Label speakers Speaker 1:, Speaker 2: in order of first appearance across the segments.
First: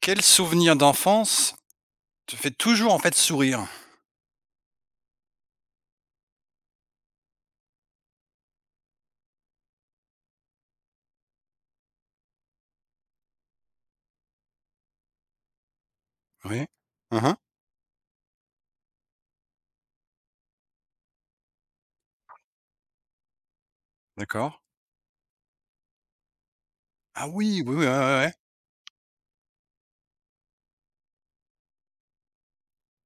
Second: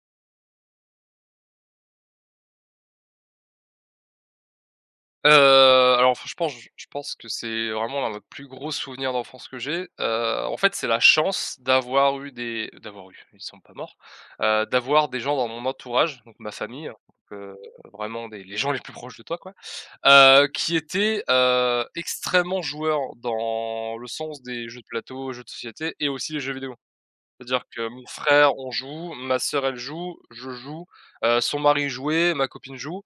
Speaker 1: Quel souvenir d'enfance te fait toujours, en fait, sourire?
Speaker 2: Heu, alors enfin, je pense que c'est vraiment l'un des plus gros souvenirs d'enfance que j'ai. En fait, c'est la chance d'avoir eu, ils sont pas morts, d'avoir des gens dans mon entourage, donc ma
Speaker 1: Oui.
Speaker 2: famille, hein,
Speaker 1: Mmh.
Speaker 2: donc vraiment des les gens les plus proches de toi, quoi, qui étaient, extrêmement joueurs dans le sens
Speaker 1: D'accord.
Speaker 2: des jeux de plateau, jeux de société et aussi les jeux vidéo.
Speaker 1: Ah oui,
Speaker 2: C'est-à-dire
Speaker 1: oui,
Speaker 2: que
Speaker 1: oui, ouais, ouais,
Speaker 2: mon
Speaker 1: ouais.
Speaker 2: frère, on joue, ma sœur, elle joue, je joue, son mari jouait, ma copine joue.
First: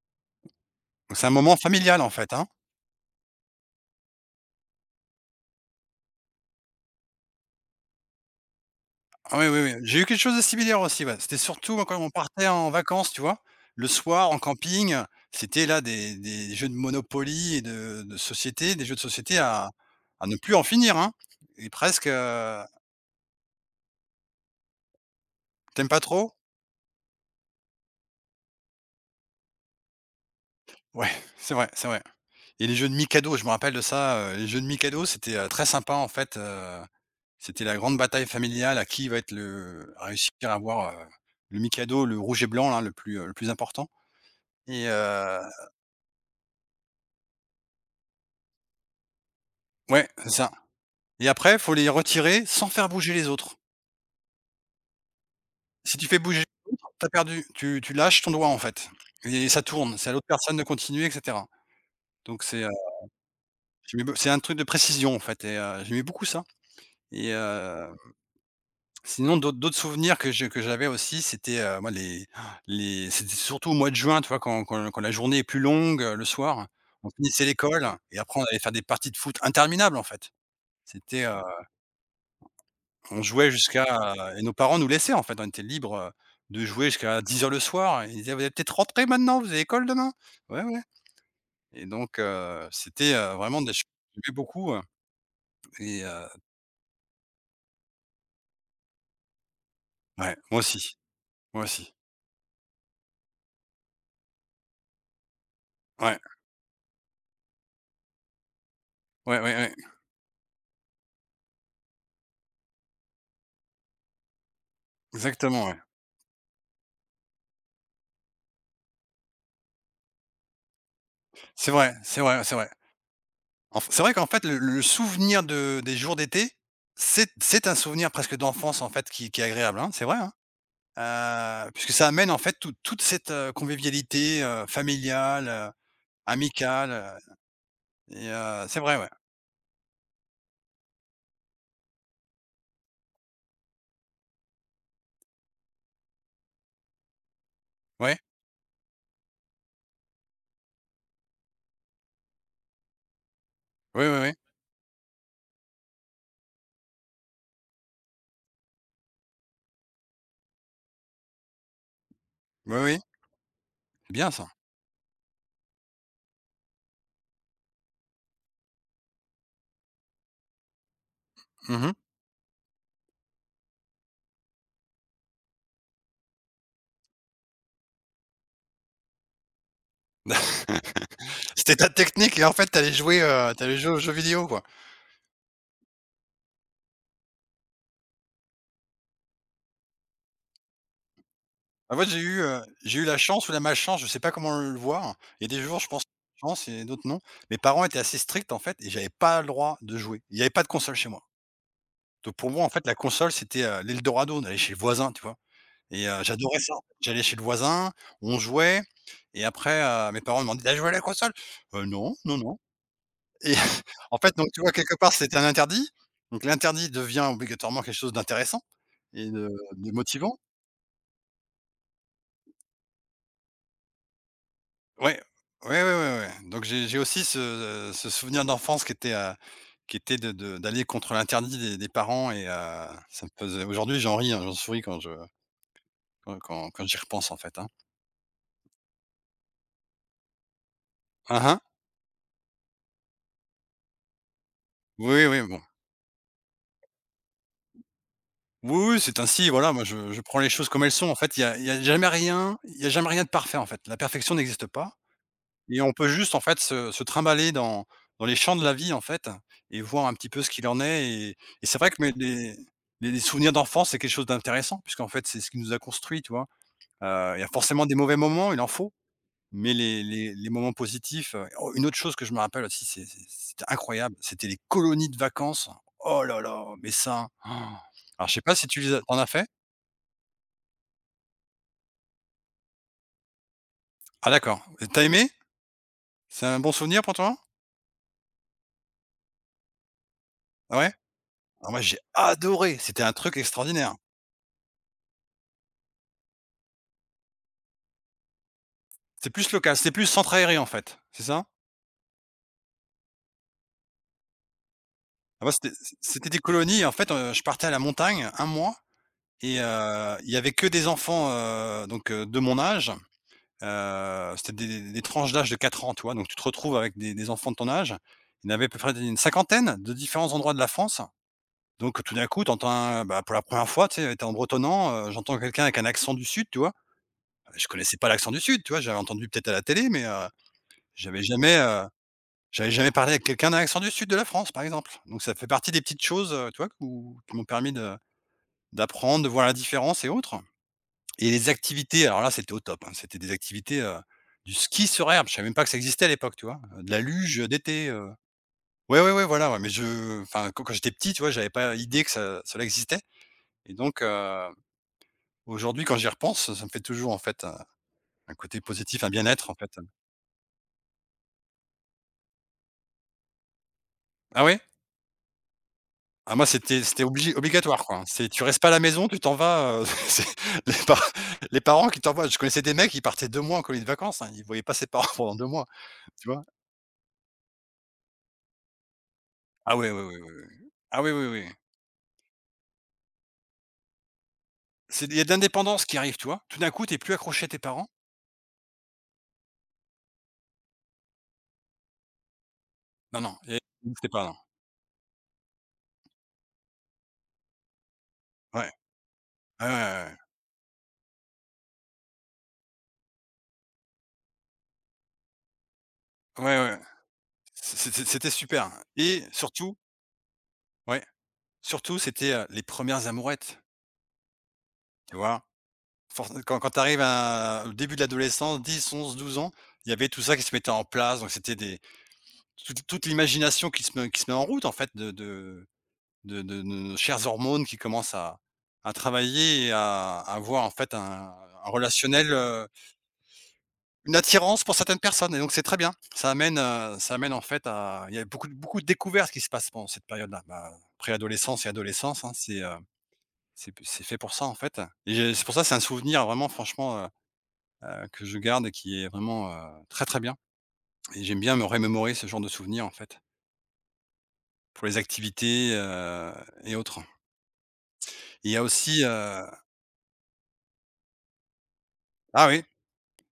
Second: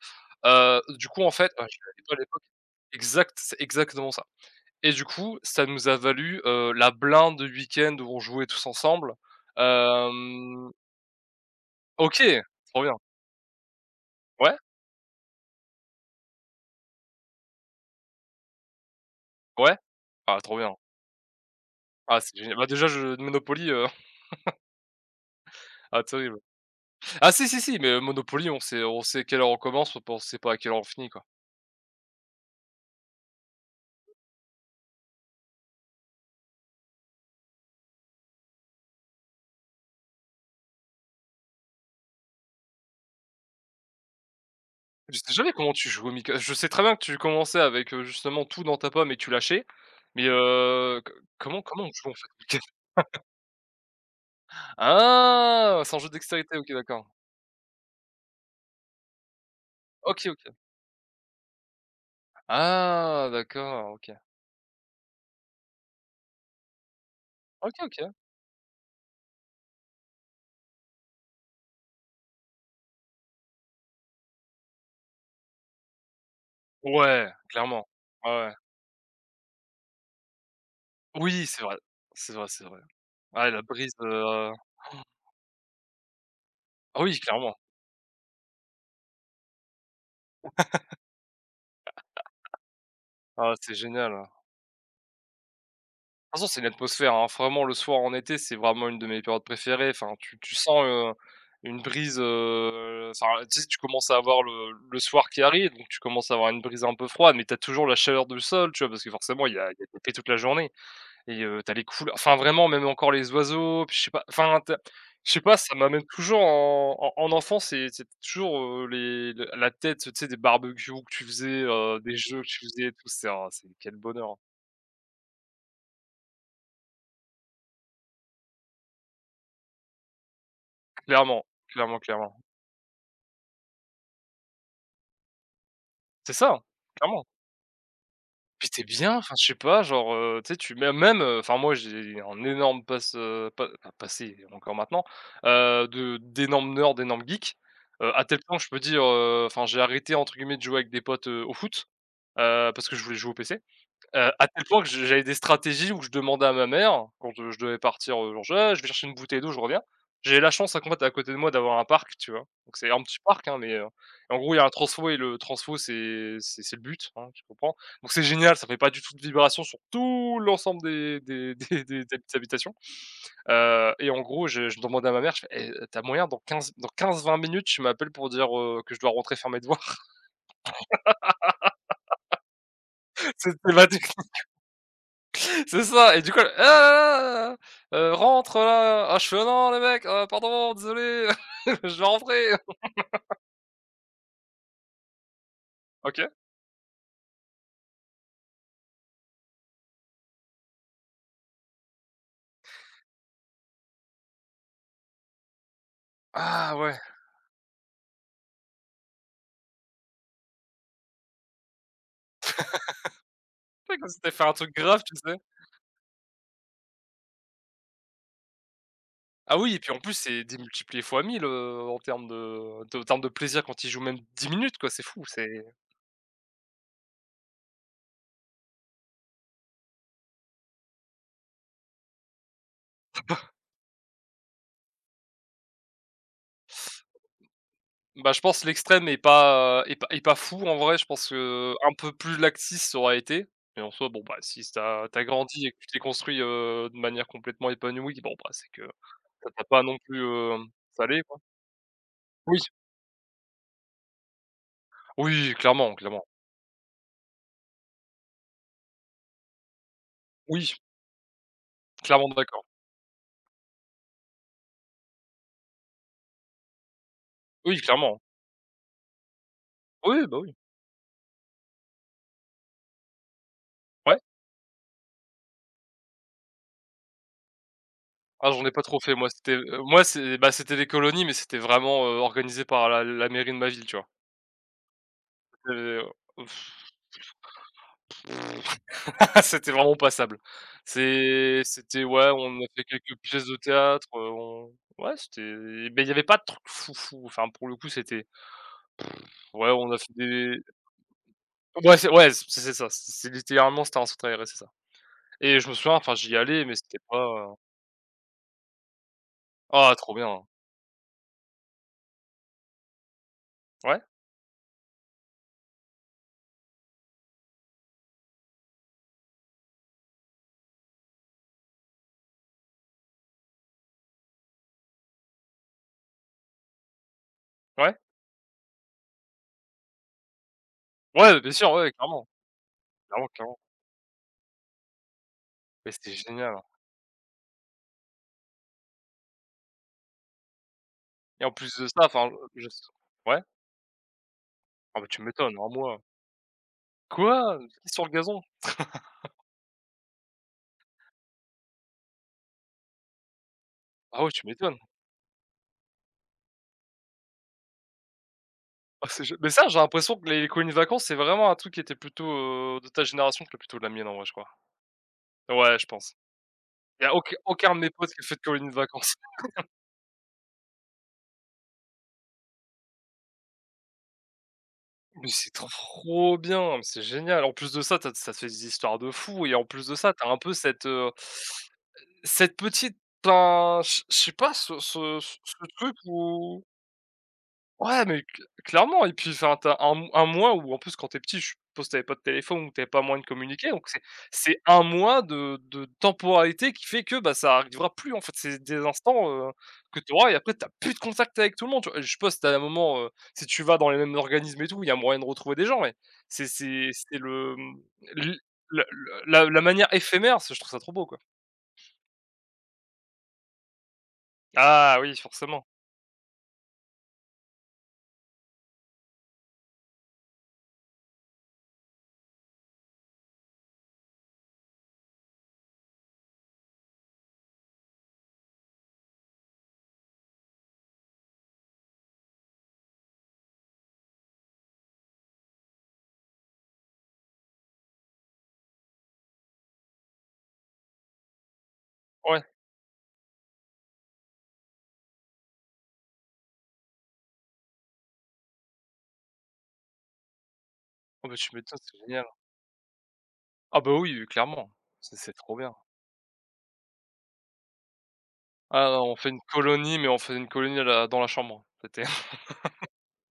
Speaker 2: Du
Speaker 1: Donc
Speaker 2: coup,
Speaker 1: c'est
Speaker 2: en
Speaker 1: un
Speaker 2: fait,
Speaker 1: moment
Speaker 2: bah, je
Speaker 1: familial, en
Speaker 2: à
Speaker 1: fait,
Speaker 2: l'époque.
Speaker 1: hein?
Speaker 2: Exact, c'est exactement ça et du coup, ça nous a valu, la blinde de week-end où on jouait tous ensemble.
Speaker 1: Ah oui, oui, oui. J'ai eu quelque chose de
Speaker 2: Hem,
Speaker 1: similaire aussi, ouais. C'était surtout, moi, quand on
Speaker 2: OK,
Speaker 1: partait en
Speaker 2: trop bien.
Speaker 1: vacances, tu vois? Le soir, en
Speaker 2: Ouais,
Speaker 1: camping, c'était là des jeux de Monopoly et de société, des jeux de société à
Speaker 2: ouais.
Speaker 1: à ne
Speaker 2: Ah
Speaker 1: plus
Speaker 2: trop
Speaker 1: en
Speaker 2: bien.
Speaker 1: finir, hein, et presque,
Speaker 2: Ah c'est génial. Bah, déjà je Monopoly,
Speaker 1: tu pas
Speaker 2: ah
Speaker 1: trop?
Speaker 2: terrible. Ah si, si, si, mais, Monopoly on sait à quelle heure on commence, on sait pas à quelle heure on finit,
Speaker 1: Ouais,
Speaker 2: quoi.
Speaker 1: c'est vrai, c'est vrai, et les jeux de Mikado, je me rappelle de ça, les jeux de Mikado, c'était, très sympa, en fait. C'était la grande bataille familiale à qui va être le à réussir à avoir, le Mikado, le rouge et blanc là, le plus important, et
Speaker 2: Je sais jamais comment tu joues au Mic je sais très bien que tu commençais avec, justement tout dans ta pomme et tu lâchais,
Speaker 1: ouais,
Speaker 2: mais,
Speaker 1: c'est ça,
Speaker 2: co
Speaker 1: et après,
Speaker 2: comment
Speaker 1: faut
Speaker 2: comment
Speaker 1: les
Speaker 2: on joue en fait? Au
Speaker 1: retirer
Speaker 2: Mika?
Speaker 1: sans faire bouger les autres.
Speaker 2: Ah! C'est
Speaker 1: Si
Speaker 2: un
Speaker 1: tu
Speaker 2: jeu de
Speaker 1: fais bouger
Speaker 2: dextérité, OK
Speaker 1: les autres,
Speaker 2: d'accord.
Speaker 1: tu perdu. Tu lâches ton doigt en fait, et ça tourne, c'est à l'autre
Speaker 2: OK, OK.
Speaker 1: personne de continuer et cetera. Donc c'est,
Speaker 2: Ah d'accord,
Speaker 1: j'aimais
Speaker 2: OK.
Speaker 1: beau c'est un truc de précision en fait, et j'aimais beaucoup ça. et
Speaker 2: OK,
Speaker 1: heu
Speaker 2: OK.
Speaker 1: Sinon, d'autres souvenirs que j'avais aussi, c'était, moi, les c'était surtout au mois de juin, tu vois? Quand la journée est plus longue, le soir, on
Speaker 2: Ouais,
Speaker 1: finissait l'école
Speaker 2: clairement.
Speaker 1: et
Speaker 2: Ouais,
Speaker 1: après on
Speaker 2: ouais.
Speaker 1: allait faire des parties de foot interminables, en fait. C'était,
Speaker 2: Oui, c'est vrai. C'est vrai, c'est vrai.
Speaker 1: on
Speaker 2: Ah
Speaker 1: jouait
Speaker 2: la
Speaker 1: jusqu'à
Speaker 2: brise,
Speaker 1: et nos parents nous laissaient, en fait. On était libres, de jouer
Speaker 2: ah oui,
Speaker 1: jusqu'à 10 heures
Speaker 2: clairement.
Speaker 1: le soir. Ils disaient: «Vous êtes peut-être rentrés maintenant, vous avez école demain?» «Ouais, ouais.» Et donc c'était,
Speaker 2: Ah,
Speaker 1: vraiment des
Speaker 2: c'est
Speaker 1: ch
Speaker 2: génial. De
Speaker 1: j'aimais beaucoup. Et heu
Speaker 2: toute façon, c'est une atmosphère, hein. Vraiment le soir en été, c'est vraiment une de mes périodes préférées. Enfin,
Speaker 1: ouais,
Speaker 2: tu
Speaker 1: moi
Speaker 2: sens,
Speaker 1: aussi, moi
Speaker 2: une
Speaker 1: aussi.
Speaker 2: brise, enfin, tu sais, tu commences à avoir le soir qui arrive, donc tu
Speaker 1: Ouais,
Speaker 2: commences à avoir une brise un peu froide, mais tu as toujours la chaleur du sol, tu vois? Parce que
Speaker 1: ouais,
Speaker 2: forcément, il
Speaker 1: ouais,
Speaker 2: y a
Speaker 1: ouais,
Speaker 2: il y a tapé toute la journée. Et tu les couleurs enfin vraiment, même encore les oiseaux, puis je sais pas, enfin tu je sais pas,
Speaker 1: exactement,
Speaker 2: ça
Speaker 1: ouais.
Speaker 2: m'amène toujours en enfance et c'est toujours, les le la tête, tu sais, des barbecues que tu faisais,
Speaker 1: C'est vrai,
Speaker 2: des
Speaker 1: c'est
Speaker 2: jeux
Speaker 1: vrai,
Speaker 2: que
Speaker 1: c'est
Speaker 2: tu
Speaker 1: vrai.
Speaker 2: faisais et tout, c'est oh, c'est
Speaker 1: En
Speaker 2: quel
Speaker 1: C'est vrai qu'en
Speaker 2: bonheur, hein.
Speaker 1: fait, le souvenir de des jours d'été, c'est un souvenir presque d'enfance en fait, qui est agréable, hein, c'est vrai, hein.
Speaker 2: Clairement,
Speaker 1: Puisque
Speaker 2: clairement,
Speaker 1: ça amène
Speaker 2: clairement.
Speaker 1: en fait toute cette, convivialité, familiale,
Speaker 2: C'est ça, hein,
Speaker 1: amicale.
Speaker 2: clairement. Puis
Speaker 1: C'est
Speaker 2: tu
Speaker 1: vrai, ouais.
Speaker 2: bien, enfin je sais pas, genre, tu sais, tu même, enfin moi j'ai un énorme passe, pa enfin passé encore maintenant, de d'énormes nerds, d'énormes geeks,
Speaker 1: Ouais.
Speaker 2: à tel point que je peux dire, enfin j'ai arrêté entre guillemets de jouer avec des potes, au foot. Parce que je voulais jouer au PC,
Speaker 1: Oui, oui, oui.
Speaker 2: à tel point que je j'avais des stratégies où je demandais à ma mère, quand, je devais partir, genre: «Je ah, je vais chercher une bouteille d'eau, je reviens». J'ai la chance, à combattre à côté de moi d'avoir un parc, tu vois?
Speaker 1: Oui,
Speaker 2: Donc c'est
Speaker 1: oui.
Speaker 2: un petit parc, hein, mais,
Speaker 1: C'est bien
Speaker 2: en
Speaker 1: ça.
Speaker 2: gros, il y a un transfo et le transfo, c'est le but, hein, tu comprends? Donc c'est génial, ça fait pas du tout de vibrations sur tout l'ensemble des des
Speaker 1: Mmh.
Speaker 2: des des habitations, et en gros, je demandais à ma mère, je fais: «Eh, tu moyen dans 15, dans 15-20 minutes, tu m'appelles pour dire, que je dois rentrer faire mes devoirs?»
Speaker 1: C'était ta technique, et en fait t'allais jouer,
Speaker 2: C'était
Speaker 1: tu
Speaker 2: ma.
Speaker 1: jouer aux jeux vidéo, quoi.
Speaker 2: C'est ça et du coup elle: «Ah là rentre là!» «Ah» je fais: «Ah non les mecs, pardon, désolé,
Speaker 1: En
Speaker 2: je vais
Speaker 1: fait, j'ai eu,
Speaker 2: rentrer».
Speaker 1: heu, j'ai eu la chance ou la malchance, je sais pas comment le voir. Il y a des jours, je pense
Speaker 2: OK.
Speaker 1: chance et d'autres non. Mes parents étaient assez stricts, en fait, et j'avais pas le droit de jouer. Il y avait pas de console chez moi. Donc pour moi, en fait, la console, c'était, l'Eldorado. On allait chez le voisin, tu vois? Et j'adorais ça.
Speaker 2: Ah ouais.
Speaker 1: J'allais chez le voisin, on jouait, et après, mes parents demandaient: "T'as joué à la console?» Non, non, non.» Et
Speaker 2: Ouais comme
Speaker 1: en
Speaker 2: si tu
Speaker 1: fait,
Speaker 2: fait
Speaker 1: donc
Speaker 2: un
Speaker 1: tu vois,
Speaker 2: truc
Speaker 1: quelque
Speaker 2: grave,
Speaker 1: part,
Speaker 2: tu sais?
Speaker 1: c'était un interdit. Donc l'interdit devient obligatoirement quelque chose d'intéressant et de
Speaker 2: Ah oui et puis
Speaker 1: de
Speaker 2: en plus
Speaker 1: motivant.
Speaker 2: c'est démultiplié fois 1000 en termes de en termes de plaisir quand ils jouent même 10 minutes quoi, c'est
Speaker 1: Ouais.
Speaker 2: fou, c'est
Speaker 1: Ouais, ouais, ouais, ouais. Donc j'ai aussi ce souvenir d'enfance qui était de d'aller contre l'interdit des parents. Ça me faisait, aujourd'hui j'en ris, hein, j'en souris, quand je quand quand quand j'y repense en fait, hein.
Speaker 2: bah je pense que l'extrême est pas, est pas fou en vrai, je pense
Speaker 1: Hein, hein.
Speaker 2: que un peu plus laxiste ça aurait été mais en soi bon bah si t'as
Speaker 1: Oui, oui, bon.
Speaker 2: grandi et que tu t'es construit, de manière complètement épanouie, bon bah c'est que
Speaker 1: Oui, oui, c'est ainsi,
Speaker 2: ça t'a
Speaker 1: voilà, moi
Speaker 2: pas non
Speaker 1: je
Speaker 2: plus,
Speaker 1: je prends les choses comme elles sont. En
Speaker 2: salé
Speaker 1: fait,
Speaker 2: quoi. Oui,
Speaker 1: il y a jamais rien de parfait en fait. La perfection n'existe pas.
Speaker 2: oui,
Speaker 1: Et on
Speaker 2: clairement,
Speaker 1: peut
Speaker 2: clairement.
Speaker 1: juste en fait se trimballer dans les champs de la vie en fait, et voir un petit peu ce qu'il
Speaker 2: Oui,
Speaker 1: en est. Et c'est vrai que, mais
Speaker 2: clairement
Speaker 1: les
Speaker 2: d'accord.
Speaker 1: les les souvenirs d'enfance, c'est quelque chose d'intéressant puisqu'en fait, c'est ce qui nous a construit, tu vois? Il y a
Speaker 2: Oui,
Speaker 1: forcément des mauvais
Speaker 2: clairement.
Speaker 1: moments, il en faut, mais les
Speaker 2: Oui,
Speaker 1: les
Speaker 2: bah,
Speaker 1: les
Speaker 2: oui.
Speaker 1: moments positifs, oh, une autre chose que je me rappelle aussi, c'est c'était incroyable,
Speaker 2: Ouais.
Speaker 1: c'était les colonies de vacances. Oh là là, mais ça, oh. Alors je sais
Speaker 2: Ah,
Speaker 1: pas
Speaker 2: j'en
Speaker 1: si
Speaker 2: ai pas trop
Speaker 1: tu
Speaker 2: fait
Speaker 1: en as
Speaker 2: moi,
Speaker 1: fait?
Speaker 2: c'était, moi c'est bah, c'était des colonies mais c'était vraiment, organisé par la mairie de ma ville, tu vois?
Speaker 1: Ah d'accord, tu as aimé?
Speaker 2: Heu,
Speaker 1: C'est un bon souvenir pour toi?
Speaker 2: C'était vraiment passable.
Speaker 1: Ah ouais?
Speaker 2: C'est
Speaker 1: Ah moi j'ai
Speaker 2: c'était ouais, on a
Speaker 1: adoré,
Speaker 2: fait
Speaker 1: c'était un
Speaker 2: quelques
Speaker 1: truc
Speaker 2: pièces de
Speaker 1: extraordinaire.
Speaker 2: théâtre, on ouais, c'était mais il y avait pas de trucs foufou, enfin pour le coup, c'était
Speaker 1: C'est plus
Speaker 2: ouais,
Speaker 1: local,
Speaker 2: on
Speaker 1: c'est
Speaker 2: a
Speaker 1: plus
Speaker 2: fait
Speaker 1: centre
Speaker 2: des
Speaker 1: aéré en fait, c'est ça?
Speaker 2: ouais, c'est ouais, c'est ça, c'est littéralement c'était un centre aéré, c'est ça
Speaker 1: Moi
Speaker 2: et je
Speaker 1: c'était,
Speaker 2: me souviens, enfin j'y
Speaker 1: des
Speaker 2: allais mais
Speaker 1: colonies en
Speaker 2: c'était
Speaker 1: fait,
Speaker 2: pas,
Speaker 1: je partais à la montagne un mois, et
Speaker 2: ah trop
Speaker 1: il y
Speaker 2: bien!
Speaker 1: avait que des enfants, donc de mon âge,
Speaker 2: Ouais,
Speaker 1: c'était des tranches d'âge de 4 ans, tu vois? Donc tu te retrouves avec des enfants de ton âge. Il y en avait à peu près une cinquantaine de différents endroits de la France. Donc tout d'un coup, t'entends un bah, pour la première fois, tu sais, tu en bretonnant, j'entends quelqu'un avec un accent du sud, tu vois? Je connaissais
Speaker 2: ouais,
Speaker 1: pas l'accent du sud, tu vois? J'avais entendu peut-être à la télé, mais j'avais
Speaker 2: ouais, bien
Speaker 1: jamais,
Speaker 2: sûr, ouais, clairement,
Speaker 1: j'avais jamais parlé avec
Speaker 2: clairement,
Speaker 1: quelqu'un d'un
Speaker 2: clairement.
Speaker 1: accent du sud de la France, par exemple. Donc ça fait partie des
Speaker 2: Mais
Speaker 1: petites
Speaker 2: c'est
Speaker 1: choses,
Speaker 2: génial,
Speaker 1: tu
Speaker 2: hein
Speaker 1: vois, ou qui m'ont permis de d'apprendre, de voir la différence et autres. Et
Speaker 2: et
Speaker 1: les
Speaker 2: en plus de ça,
Speaker 1: activités, alors
Speaker 2: enfin,
Speaker 1: là, c'était au
Speaker 2: je
Speaker 1: top, hein. C'était des
Speaker 2: ouais?
Speaker 1: activités, du ski
Speaker 2: Ah bah,
Speaker 1: sur
Speaker 2: tu
Speaker 1: herbe. Je savais même
Speaker 2: m'étonnes,
Speaker 1: pas
Speaker 2: hein,
Speaker 1: que ça
Speaker 2: moi
Speaker 1: existait à l'époque, tu vois? De la luge,
Speaker 2: quoi?
Speaker 1: d'été,
Speaker 2: Ski sur
Speaker 1: heu.
Speaker 2: le gazon?
Speaker 1: Ouais, ouais, ouais, voilà, ouais, mais je enfin, quand j'étais petit, tu vois, j'avais pas idée que ça cela existait. Et donc,
Speaker 2: Ah ouais, tu m'étonnes.
Speaker 1: aujourd'hui, quand j'y repense, ça me fait toujours, en fait, un côté positif,
Speaker 2: Ah
Speaker 1: un
Speaker 2: c'est gé mais
Speaker 1: bien-être, en
Speaker 2: ça,
Speaker 1: fait.
Speaker 2: j'ai l'impression que les colonies de vacances, c'est vraiment un truc qui était plutôt, de ta génération que plutôt de la mienne, en vrai, je
Speaker 1: Ah
Speaker 2: crois.
Speaker 1: ouais?
Speaker 2: Ouais, je pense.
Speaker 1: Ah moi c'était,
Speaker 2: Il y a
Speaker 1: obli
Speaker 2: aucun de
Speaker 1: obligatoire
Speaker 2: mes
Speaker 1: quoi.
Speaker 2: potes qui a
Speaker 1: C'est
Speaker 2: fait de
Speaker 1: Tu restes pas
Speaker 2: colonies
Speaker 1: à
Speaker 2: de
Speaker 1: la maison,
Speaker 2: vacances.
Speaker 1: tu t'en vas, c'est les pa les parents qui t'envoient. Je connaissais des mecs, ils partaient 2 mois en colonie de vacances, hein, ils voyaient pas ses parents
Speaker 2: Mais
Speaker 1: pendant 2
Speaker 2: c'est
Speaker 1: mois, tu
Speaker 2: trop
Speaker 1: vois?
Speaker 2: bien, mais c'est génial. En plus de ça, t'as, ça te fait des histoires de fou et en
Speaker 1: Ah
Speaker 2: plus
Speaker 1: ouais,
Speaker 2: de
Speaker 1: ouais,
Speaker 2: ça,
Speaker 1: ouais,
Speaker 2: t'as
Speaker 1: ouais,
Speaker 2: un
Speaker 1: ouais.
Speaker 2: peu cette,
Speaker 1: Ah oui, oui, oui.
Speaker 2: cette petite enfin, je sais pas ce
Speaker 1: C'est Il
Speaker 2: ce
Speaker 1: y a de
Speaker 2: ce ce
Speaker 1: l'indépendance
Speaker 2: truc
Speaker 1: qui arrive, tu vois? Tout
Speaker 2: où
Speaker 1: d'un coup, tu es plus accroché à tes parents.
Speaker 2: ouais, mais cl clairement et puis enfin, tu un mois où en plus quand t'es petit, je suppose tu avais pas de téléphone ou t'avais pas moyen
Speaker 1: Non,
Speaker 2: de
Speaker 1: non, il y a
Speaker 2: communiquer donc
Speaker 1: c'était pas, non.
Speaker 2: c'est un mois de temporalité qui fait que, bah, ça arrivera plus en fait.
Speaker 1: Ouais.
Speaker 2: C'est
Speaker 1: Ouais,
Speaker 2: des instants,
Speaker 1: ouais,
Speaker 2: que
Speaker 1: ouais,
Speaker 2: tu
Speaker 1: ouais.
Speaker 2: auras et après t'as plus de contact avec tout le monde, tu vois? Je suppose tu as un moment, si tu vas dans les mêmes organismes et tout, il y a moyen de retrouver des gens, mais
Speaker 1: Ouais,
Speaker 2: c'est
Speaker 1: ouais.
Speaker 2: c'est c'est le,
Speaker 1: C'était
Speaker 2: l
Speaker 1: super,
Speaker 2: la
Speaker 1: et
Speaker 2: la
Speaker 1: surtout
Speaker 2: manière éphémère, je trouve ça trop
Speaker 1: ouais,
Speaker 2: beau, quoi.
Speaker 1: surtout c'était, les premières amourettes,
Speaker 2: Ah oui,
Speaker 1: tu vois?
Speaker 2: forcément.
Speaker 1: Forc quand quand tu arrives au début de l'adolescence, 10, 11, 12 ans, il y avait tout ça qui se mettait en place, donc c'était des toute l'imagination qui se met en route en fait de nos chères hormones qui commencent à travailler et à avoir en fait un relationnel, une attirance pour certaines personnes, et donc c'est très bien. Ça amène en fait, à il y a beaucoup de découvertes qui se passent pendant cette période-là. Bah, préadolescence et adolescence, hein,
Speaker 2: Ouais.
Speaker 1: c'est fait pour ça en fait, et j'ai c'est pour ça, c'est un souvenir vraiment, franchement, que je garde et qui est vraiment, très, très bien, et
Speaker 2: Oh bah,
Speaker 1: j'aime
Speaker 2: tu
Speaker 1: bien me
Speaker 2: m'étonnes, c'est
Speaker 1: remémorer
Speaker 2: génial.
Speaker 1: ce genre de souvenirs, en fait,
Speaker 2: Ah bah, oui, clairement,
Speaker 1: pour les
Speaker 2: c'est trop
Speaker 1: activités.
Speaker 2: bien.
Speaker 1: Et autres. Il y a
Speaker 2: Ah,
Speaker 1: aussi,
Speaker 2: on fait une colonie, mais on faisait une colonie à la dans la chambre. C'était
Speaker 1: ah oui,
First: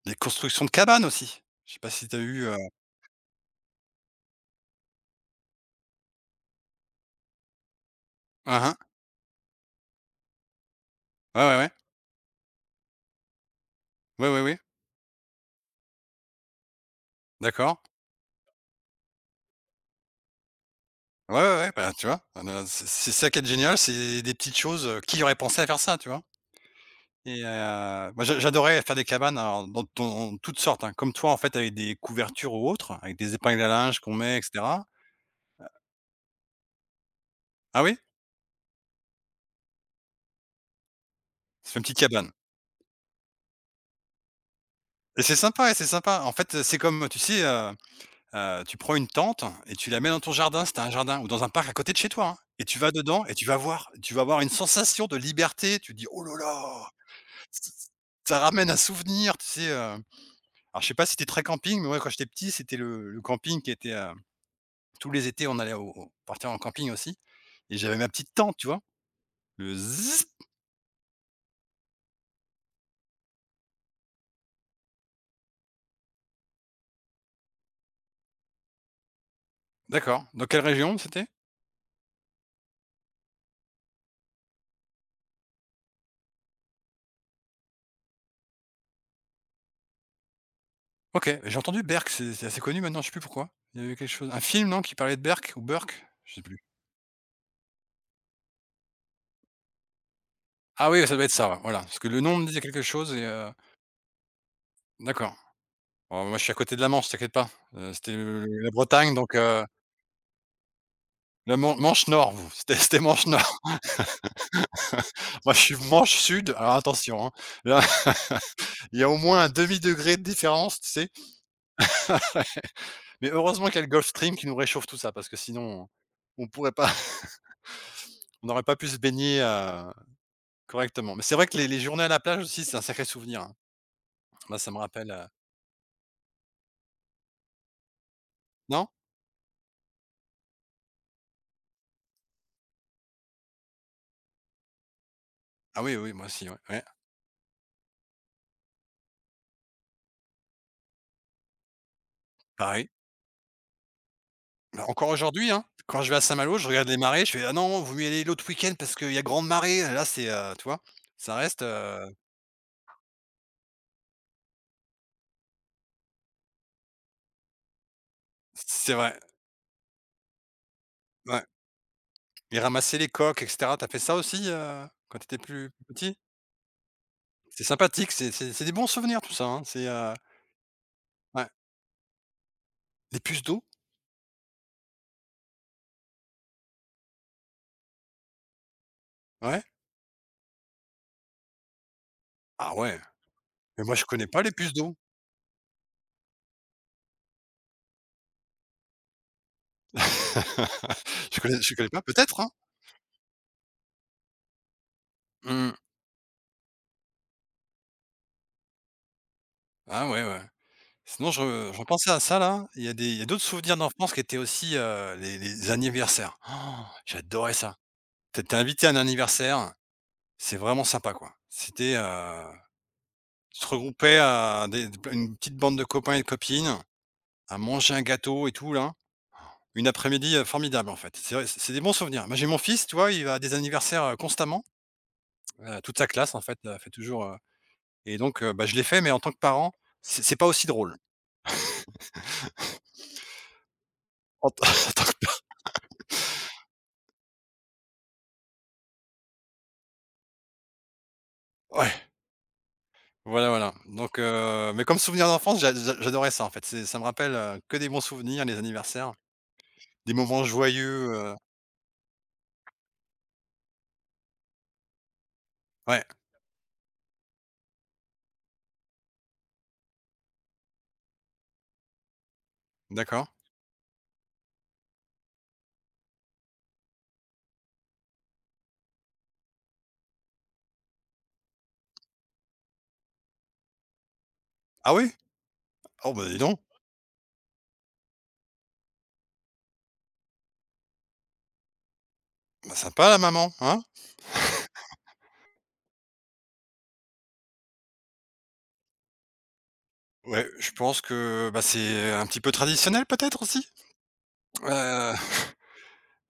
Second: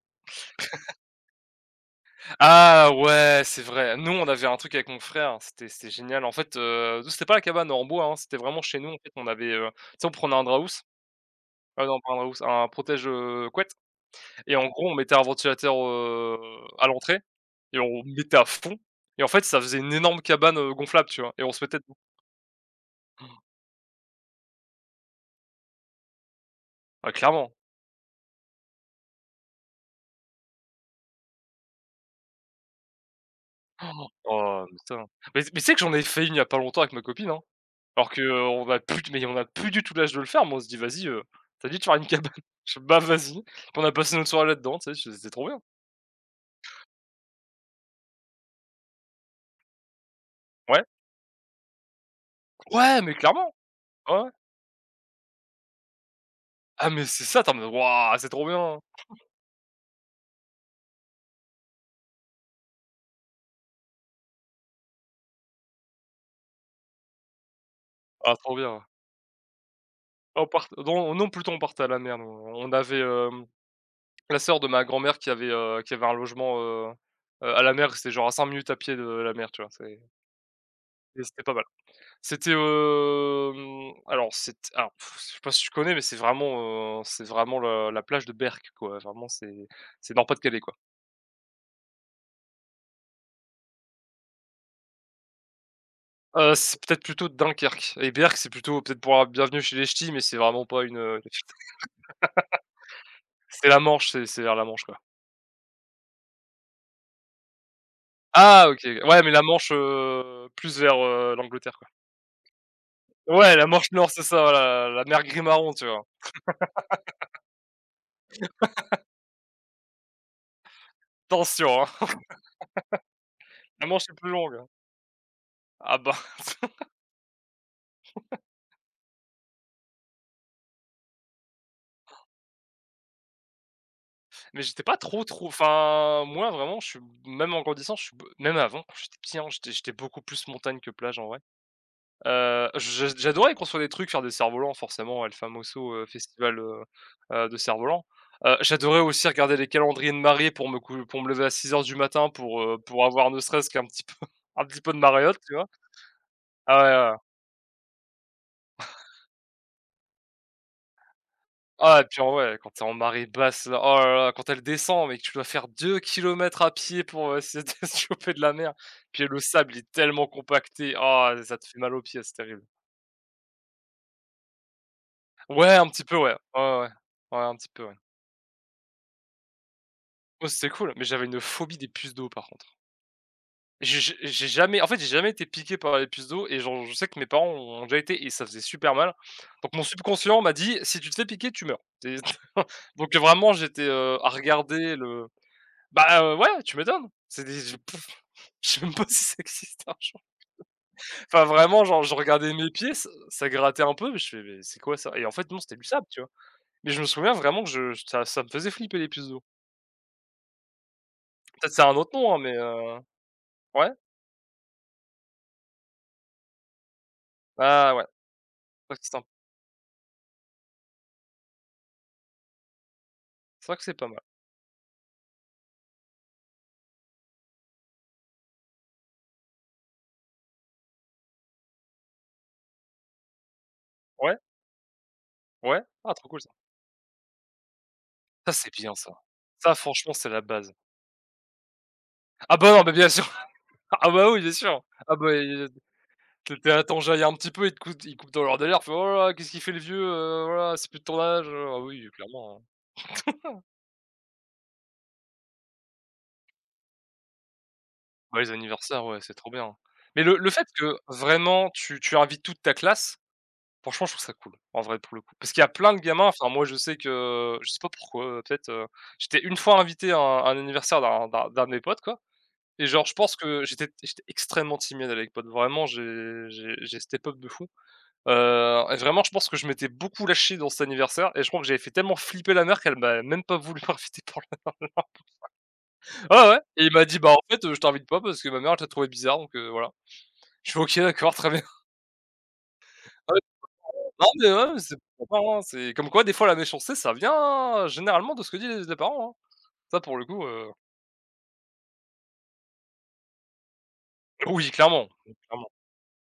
Speaker 1: des constructions de cabanes aussi. Je sais pas si tu as eu.
Speaker 2: ah ouais, c'est vrai. Nous, on avait un truc avec mon frère, c'était génial. En fait, c'était pas la cabane en bois, hein, c'était vraiment
Speaker 1: Hein, hein.
Speaker 2: chez nous. En fait, on avait, tu sais, on prenait un draus
Speaker 1: Ouais, ouais, ouais.
Speaker 2: ah non, pas un draus un protège, couette
Speaker 1: Ouais, ouais,
Speaker 2: et
Speaker 1: ouais.
Speaker 2: en gros, on mettait un ventilateur, à l'entrée et
Speaker 1: D'accord.
Speaker 2: on mettait à fond et en fait, ça faisait une énorme cabane, gonflable, tu vois?
Speaker 1: Ouais,
Speaker 2: Et
Speaker 1: ouais,
Speaker 2: on se
Speaker 1: ouais,
Speaker 2: mettait
Speaker 1: bah,
Speaker 2: dedans.
Speaker 1: tu vois? Bah, c'est ça qui est génial, c'est des petites choses, qui aurait pensé à faire ça, tu vois?
Speaker 2: Ah
Speaker 1: Et
Speaker 2: clairement.
Speaker 1: moi j'adorais faire des cabanes, alors dans toutes sortes, hein, comme toi, en fait, avec des couvertures ou autres, avec des épingles à linge qu'on met, et
Speaker 2: Oh mais
Speaker 1: cetera.
Speaker 2: ça mais tu sais que j'en ai fait une il y a pas longtemps avec ma copine, hein.
Speaker 1: Ah oui?
Speaker 2: Alors que on a plus mais on a plus du tout l'âge de le faire, moi, on se dit: «Vas-y, tu
Speaker 1: C'est
Speaker 2: dit
Speaker 1: une
Speaker 2: de faire
Speaker 1: petite
Speaker 2: une
Speaker 1: cabane?
Speaker 2: cabane». Je fais: «Bah, vas-y». Puis on a passé notre soirée là-dedans, tu sais,
Speaker 1: Et
Speaker 2: c'était
Speaker 1: c'est
Speaker 2: trop bien.
Speaker 1: sympa, et c'est sympa. En fait, c'est comme, tu sais, tu prends une tente et tu la mets dans ton jardin, si t'as
Speaker 2: Ouais,
Speaker 1: un jardin, ou dans un parc à côté de chez toi, hein, et tu vas
Speaker 2: ouais, mais
Speaker 1: dedans et
Speaker 2: clairement,
Speaker 1: tu vas
Speaker 2: ouais, ouais.
Speaker 1: avoir une sensation de liberté. Tu dis: «Oh là là!»
Speaker 2: Ah, mais c'est ça, tu es en
Speaker 1: ç
Speaker 2: mode: «Waouh, c'est
Speaker 1: ça
Speaker 2: trop
Speaker 1: ramène un
Speaker 2: bien!
Speaker 1: souvenir, tu sais, alors je sais pas si t'es très camping, mais ouais, quand j'étais petit, c'était le camping qui était, tous les étés, on allait au au partir en camping aussi, et j'avais ma petite
Speaker 2: Ah, trop
Speaker 1: tente, tu vois?
Speaker 2: bien».
Speaker 1: Le zzz.
Speaker 2: On part non, non, plutôt on partait à la mer, nous. On avait, la sœur de ma grand-mère qui avait un logement, à la mer, c'était genre à 5 minutes à pied de la mer, tu vois? C'est
Speaker 1: D'accord. Dans quelle région
Speaker 2: et
Speaker 1: c'était?
Speaker 2: c'était pas mal. C'était, alors c'est alors pff, je sais pas si tu connais, mais c'est vraiment la plage de Berck quoi, vraiment c'est nord Pas-de-Calais quoi.
Speaker 1: OK, j'ai entendu Berk, c'est assez connu maintenant, je sais plus pourquoi. Il y avait quelque chose, un film, non, qui parlait de Berk ou Burk? Je sais plus.
Speaker 2: C'est peut-être plutôt Dunkerque et Berck c'est plutôt peut-être pour la bienvenue chez les ch'tis mais c'est vraiment pas
Speaker 1: Ah
Speaker 2: une,
Speaker 1: oui, ça doit être ça, ouais, voilà, parce que le nom me disait quelque chose.
Speaker 2: c'est la Manche, c'est vers la Manche quoi.
Speaker 1: D'accord. Oh, moi, je suis à côté de la Manche, t'inquiète pas. C'était le
Speaker 2: Ah
Speaker 1: la
Speaker 2: OK,
Speaker 1: Bretagne,
Speaker 2: ouais mais
Speaker 1: donc
Speaker 2: la Manche, plus vers,
Speaker 1: la
Speaker 2: l'Angleterre
Speaker 1: Man
Speaker 2: quoi.
Speaker 1: Manche Nord, vous, c'était c'était Manche
Speaker 2: Ouais
Speaker 1: Nord.
Speaker 2: la Manche Nord c'est ça, voilà, la mer
Speaker 1: Moi, je
Speaker 2: Gris-Marron
Speaker 1: suis
Speaker 2: tu vois?
Speaker 1: Manche Sud, alors attention, hein. Là, il y a au moins un demi degré de différence, tu sais?
Speaker 2: Attention hein,
Speaker 1: Mais heureusement qu'il y a
Speaker 2: la
Speaker 1: le Gulf
Speaker 2: Manche est plus
Speaker 1: Stream qui
Speaker 2: longue,
Speaker 1: nous
Speaker 2: hein.
Speaker 1: réchauffe tout ça, parce que sinon,
Speaker 2: Ah bah
Speaker 1: on pourrait pas on n'aurait pas pu se baigner, correctement. Mais c'est vrai que les journées à la plage aussi, c'est un sacré souvenir, hein. Moi,
Speaker 2: Mais
Speaker 1: ça me
Speaker 2: j'étais pas
Speaker 1: rappelle,
Speaker 2: trop trop enfin, moi vraiment, je suis même en grandissant, je suis b même avant
Speaker 1: non?
Speaker 2: quand j'étais petit, hein, j'étais beaucoup plus montagne que plage en vrai. Je j'adorais construire des trucs, faire des cerfs-volants forcément, El
Speaker 1: Ah
Speaker 2: Famoso,
Speaker 1: oui, oui, moi aussi, ouais,
Speaker 2: festival,
Speaker 1: ouais,
Speaker 2: de cerfs-volants. J'adorais aussi regarder les calendriers de marée pour me cou pour me lever à 6 heures du matin
Speaker 1: pareil.
Speaker 2: pour avoir ne serait-ce qu'un petit peu un petit
Speaker 1: Bah,
Speaker 2: peu de
Speaker 1: encore
Speaker 2: maréotte,
Speaker 1: aujourd'hui,
Speaker 2: tu
Speaker 1: hein,
Speaker 2: vois?
Speaker 1: quand je vais à Saint-Malo, je
Speaker 2: Ah
Speaker 1: regarde
Speaker 2: ouais,
Speaker 1: les
Speaker 2: ouais, ouais.
Speaker 1: marées, je fais: «Ah non, vous mieux y aller l'autre week-end parce qu'il y a grande marée». Là, c'est, tu vois? Ça reste,
Speaker 2: Ah, et puis en ouais, quand t'es en marée basse là, oh là là, quand elle descend mais que tu dois faire 2 kilomètres à pied pour, essayer de se choper de la mer.
Speaker 1: c'est vrai,
Speaker 2: Puis le sable, il est tellement compacté, ah
Speaker 1: ouais
Speaker 2: ça te fait mal aux pieds, c'est
Speaker 1: et
Speaker 2: terrible.
Speaker 1: ramasser les coques et cetera. Tu fait ça aussi, quand t'étais plus
Speaker 2: Ouais,
Speaker 1: plus
Speaker 2: un petit peu,
Speaker 1: petit?
Speaker 2: ouais. Ouais, ouais, ouais. Ouais, un
Speaker 1: C'est
Speaker 2: petit peu, ouais.
Speaker 1: sympathique, c'est des bons souvenirs tout ça, hein. C'est,
Speaker 2: Oh, c'était cool, mais j'avais une
Speaker 1: ouais.
Speaker 2: phobie des puces d'eau par contre.
Speaker 1: Les puces d'eau?
Speaker 2: J'ai jamais en fait, j'ai jamais été piqué par les puces d'eau et genre je sais que mes parents ont déjà été et ça faisait super mal.
Speaker 1: Ouais?
Speaker 2: Donc mon subconscient m'a dit: «Si tu te fais piquer, tu meurs». C'est
Speaker 1: Ah ouais,
Speaker 2: donc vraiment j'étais,
Speaker 1: mais moi, je connais
Speaker 2: à
Speaker 1: pas les puces
Speaker 2: regarder
Speaker 1: d'eau.
Speaker 2: le. Bah, ouais, tu m'étonnes. C'est des je pouf, je sais même pas si ça existe un jour.
Speaker 1: Je
Speaker 2: Enfin
Speaker 1: connais je
Speaker 2: vraiment,
Speaker 1: connais
Speaker 2: genre
Speaker 1: pas,
Speaker 2: je
Speaker 1: peut-être, hein?
Speaker 2: regardais mes pieds, ça grattait un peu, mais je fais: «Mais c'est quoi ça?» Et en fait non,
Speaker 1: Mmh.
Speaker 2: c'était du sable, tu vois? Mais je me souviens vraiment que je ça ça me faisait flipper les puces d'eau.
Speaker 1: Ah ouais, ouais. Sinon je
Speaker 2: Peut-être c'est
Speaker 1: j'en
Speaker 2: un autre
Speaker 1: pensais à
Speaker 2: nom,
Speaker 1: ça
Speaker 2: hein, mais
Speaker 1: là, il y a des il y a d'autres souvenirs
Speaker 2: ouais?
Speaker 1: d'enfance qui étaient aussi, les anniversaires. Oh, j'adorais ça.
Speaker 2: Ah ouais,
Speaker 1: T'es étais invité à
Speaker 2: ça
Speaker 1: un
Speaker 2: c'est symp
Speaker 1: anniversaire, c'est vraiment sympa quoi. C'était, tu
Speaker 2: c'est
Speaker 1: te
Speaker 2: vrai que c'est pas
Speaker 1: regroupais
Speaker 2: mal.
Speaker 1: à des une petite bande de copains et de copines, à manger un gâteau et tout là. Une après-midi, formidable en fait. C'est vrai, c'est des bons souvenirs. Moi j'ai mon fils, tu vois, il a des anniversaires,
Speaker 2: Ouais,
Speaker 1: constamment,
Speaker 2: ouais,
Speaker 1: toute sa
Speaker 2: ah trop
Speaker 1: classe
Speaker 2: cool
Speaker 1: en
Speaker 2: ça.
Speaker 1: fait, fait toujours, et donc,
Speaker 2: Ça
Speaker 1: bah,
Speaker 2: c'est
Speaker 1: je l'ai
Speaker 2: bien
Speaker 1: fait mais
Speaker 2: ça.
Speaker 1: en tant que parent,
Speaker 2: Ça franchement,
Speaker 1: c'est
Speaker 2: c'est
Speaker 1: c'est
Speaker 2: la
Speaker 1: pas aussi
Speaker 2: base.
Speaker 1: drôle.
Speaker 2: Ah bah non, mais bien sûr. Ah bah oui,
Speaker 1: En
Speaker 2: bien
Speaker 1: tant
Speaker 2: sûr. Ah bah il Tu t'es «Attends, j'aille un petit peu», ils coupent dans leur délire, ils font: «Oh là là, qu'est-ce qu'il fait le vieux, oh c'est plus de ton âge». Ah
Speaker 1: ouais.
Speaker 2: oui, clairement, hein.
Speaker 1: Voilà, voilà. Donc mais comme souvenir d'enfance, j'adorais ça, en fait. C'est ça me rappelle, que des bons
Speaker 2: Bah,
Speaker 1: souvenirs,
Speaker 2: les
Speaker 1: les
Speaker 2: anniversaires,
Speaker 1: anniversaires,
Speaker 2: ouais, c'est trop bien.
Speaker 1: des
Speaker 2: Mais le
Speaker 1: moments
Speaker 2: le fait que
Speaker 1: joyeux,
Speaker 2: vraiment tu invites toute ta classe, franchement, je trouve ça cool, en vrai, pour le coup. Parce qu'il y a plein de
Speaker 1: ouais,
Speaker 2: gamins, enfin, moi, je sais que je sais pas pourquoi, peut-être, j'étais une fois invité à un anniversaire d'un de mes potes, quoi. Et genre, je
Speaker 1: d'accord.
Speaker 2: pense que j'étais extrêmement timide à l'époque, vraiment, j'ai step up de fou, et vraiment, je pense que je m'étais beaucoup lâché dans cet anniversaire et je crois que j'avais fait tellement flipper la mère qu'elle m'a même pas voulu m'inviter pour le.
Speaker 1: Ah oui? Oh, bah, dis
Speaker 2: Ouais, ouais,
Speaker 1: donc,
Speaker 2: et il m'a dit: «Bah, en fait, je t'invite pas parce que ma mère, elle t'a trouvé bizarre donc voilà». Je fais: «OK, d'accord, très bien».
Speaker 1: bah, sympa la
Speaker 2: Ouais,
Speaker 1: maman, hein?
Speaker 2: non, mais ouais, c'est pourquoi pas, hein, c'est comme quoi des fois la méchanceté ça vient généralement de ce que disent les parents, hein. Ça pour le coup,
Speaker 1: Ouais, je pense que, bah, c'est un petit peu traditionnel peut-être aussi?
Speaker 2: oui clairement,
Speaker 1: Heu
Speaker 2: clairement,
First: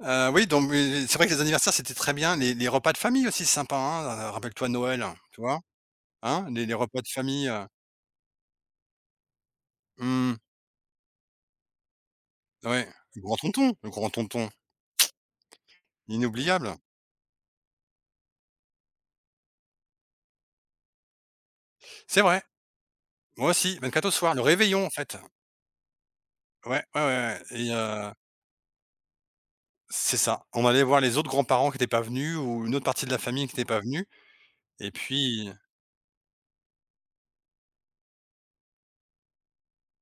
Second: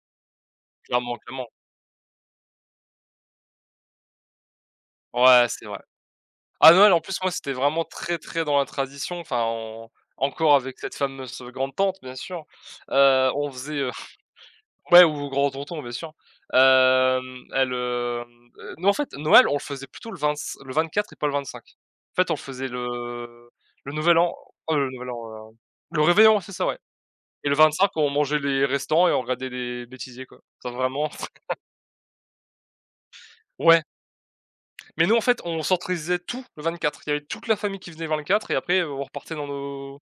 Speaker 1: oui, donc mais
Speaker 2: clairement,
Speaker 1: c'est vrai que les
Speaker 2: clairement.
Speaker 1: anniversaires, c'était très bien. Les repas de famille aussi, c'est sympa, hein? Rappelle-toi Noël, tu
Speaker 2: Ouais,
Speaker 1: vois?
Speaker 2: c'est vrai.
Speaker 1: Hein? Les
Speaker 2: À
Speaker 1: les
Speaker 2: Noël en
Speaker 1: repas de
Speaker 2: plus moi
Speaker 1: famille,
Speaker 2: c'était vraiment très, très dans la tradition, enfin en
Speaker 1: mmh,
Speaker 2: encore avec cette fameuse, grande tante bien sûr,
Speaker 1: ouais,
Speaker 2: on faisait
Speaker 1: le grand tonton,
Speaker 2: Ouais ou grand tonton, bien sûr.
Speaker 1: inoubliable.
Speaker 2: Hem, elle, hem, nous, en fait, Noël, on le faisait plutôt le 24 et pas le 25. En
Speaker 1: C'est
Speaker 2: fait, on le
Speaker 1: vrai,
Speaker 2: faisait le
Speaker 1: moi aussi, même,
Speaker 2: le
Speaker 1: au
Speaker 2: nouvel
Speaker 1: soir,
Speaker 2: an.
Speaker 1: le
Speaker 2: Oh,
Speaker 1: réveillon, en
Speaker 2: le nouvel
Speaker 1: fait.
Speaker 2: an, le réveillon, c'est ça, ouais.
Speaker 1: Ouais, ouais, ouais, ouais
Speaker 2: Et le
Speaker 1: et
Speaker 2: 25 on mangeait les restants et on regardait les
Speaker 1: c'est
Speaker 2: bêtisiers, quoi.
Speaker 1: ça. On
Speaker 2: Enfin,
Speaker 1: allait voir
Speaker 2: vraiment
Speaker 1: les autres grands-parents qui n'étaient pas venus ou une autre partie de la famille qui n'était pas
Speaker 2: ouais.
Speaker 1: venue et
Speaker 2: Mais nous, en fait,
Speaker 1: puis
Speaker 2: on centralisait tout le 24. Il y avait toute la famille qui venait le 24 et après, on repartait dans nos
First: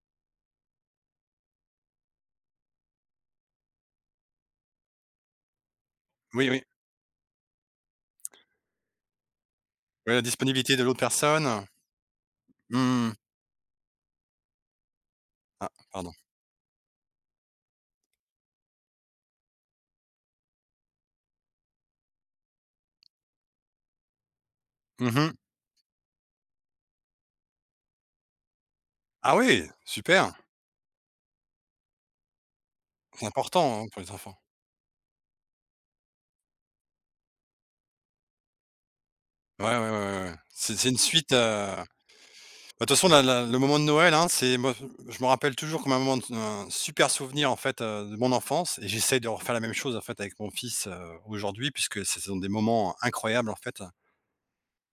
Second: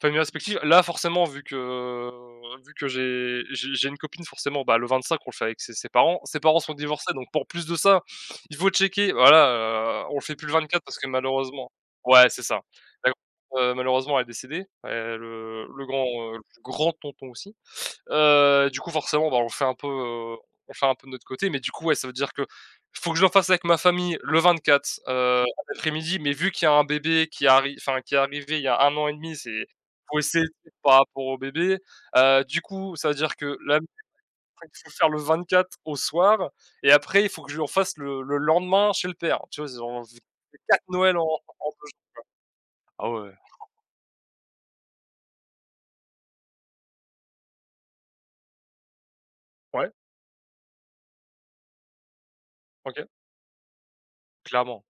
Speaker 2: familles respectives. Là, forcément, vu que j'ai une copine, forcément, bah, le 25, on le fait avec ses parents. Ses
Speaker 1: oui,
Speaker 2: parents
Speaker 1: oui,
Speaker 2: sont divorcés, donc pour plus de ça, il faut checker voilà,
Speaker 1: oui,
Speaker 2: on le
Speaker 1: la
Speaker 2: fait plus le
Speaker 1: disponibilité de
Speaker 2: 24 parce
Speaker 1: l'autre
Speaker 2: que
Speaker 1: personne.
Speaker 2: malheureusement ouais, c'est ça. La
Speaker 1: Mmh.
Speaker 2: grande, malheureusement, elle est décédée,
Speaker 1: Ah pardon.
Speaker 2: le grand tonton aussi. Du coup, forcément, bah, on fait un peu, on fait un peu de notre côté, mais du coup, ouais, ça veut dire que faut que je le fasse avec ma famille le 24,
Speaker 1: Mmh.
Speaker 2: en après-midi, mais vu qu'il y a un bébé qui arrive, enfin, qui est arrivé il y a 1 an et demi,
Speaker 1: Ah oui,
Speaker 2: c'est faut
Speaker 1: super,
Speaker 2: essayer par rapport au bébé. Du coup, ça veut
Speaker 1: c'est
Speaker 2: dire que là,
Speaker 1: important, hein, pour les enfants.
Speaker 2: il faut faire le 24 au soir et après il faut que je lui fasse le lendemain chez le père. Tu
Speaker 1: Ouais,
Speaker 2: vois?
Speaker 1: ouais,
Speaker 2: C'est
Speaker 1: ouais,
Speaker 2: genre, j'ai
Speaker 1: ouais, ouais.
Speaker 2: 4
Speaker 1: C'est une
Speaker 2: Noël en
Speaker 1: suite,
Speaker 2: en 2 jours.
Speaker 1: bah, de toute façon
Speaker 2: Ah
Speaker 1: la
Speaker 2: ouais.
Speaker 1: la le moment de Noël, hein, c'est moi, je me rappelle toujours comme un moment de un super souvenir en fait, de mon enfance et j'essaie de refaire la même
Speaker 2: Ouais,
Speaker 1: chose en fait avec mon fils, aujourd'hui puisque ce sont des moments
Speaker 2: OK,
Speaker 1: incroyables en fait.
Speaker 2: clairement.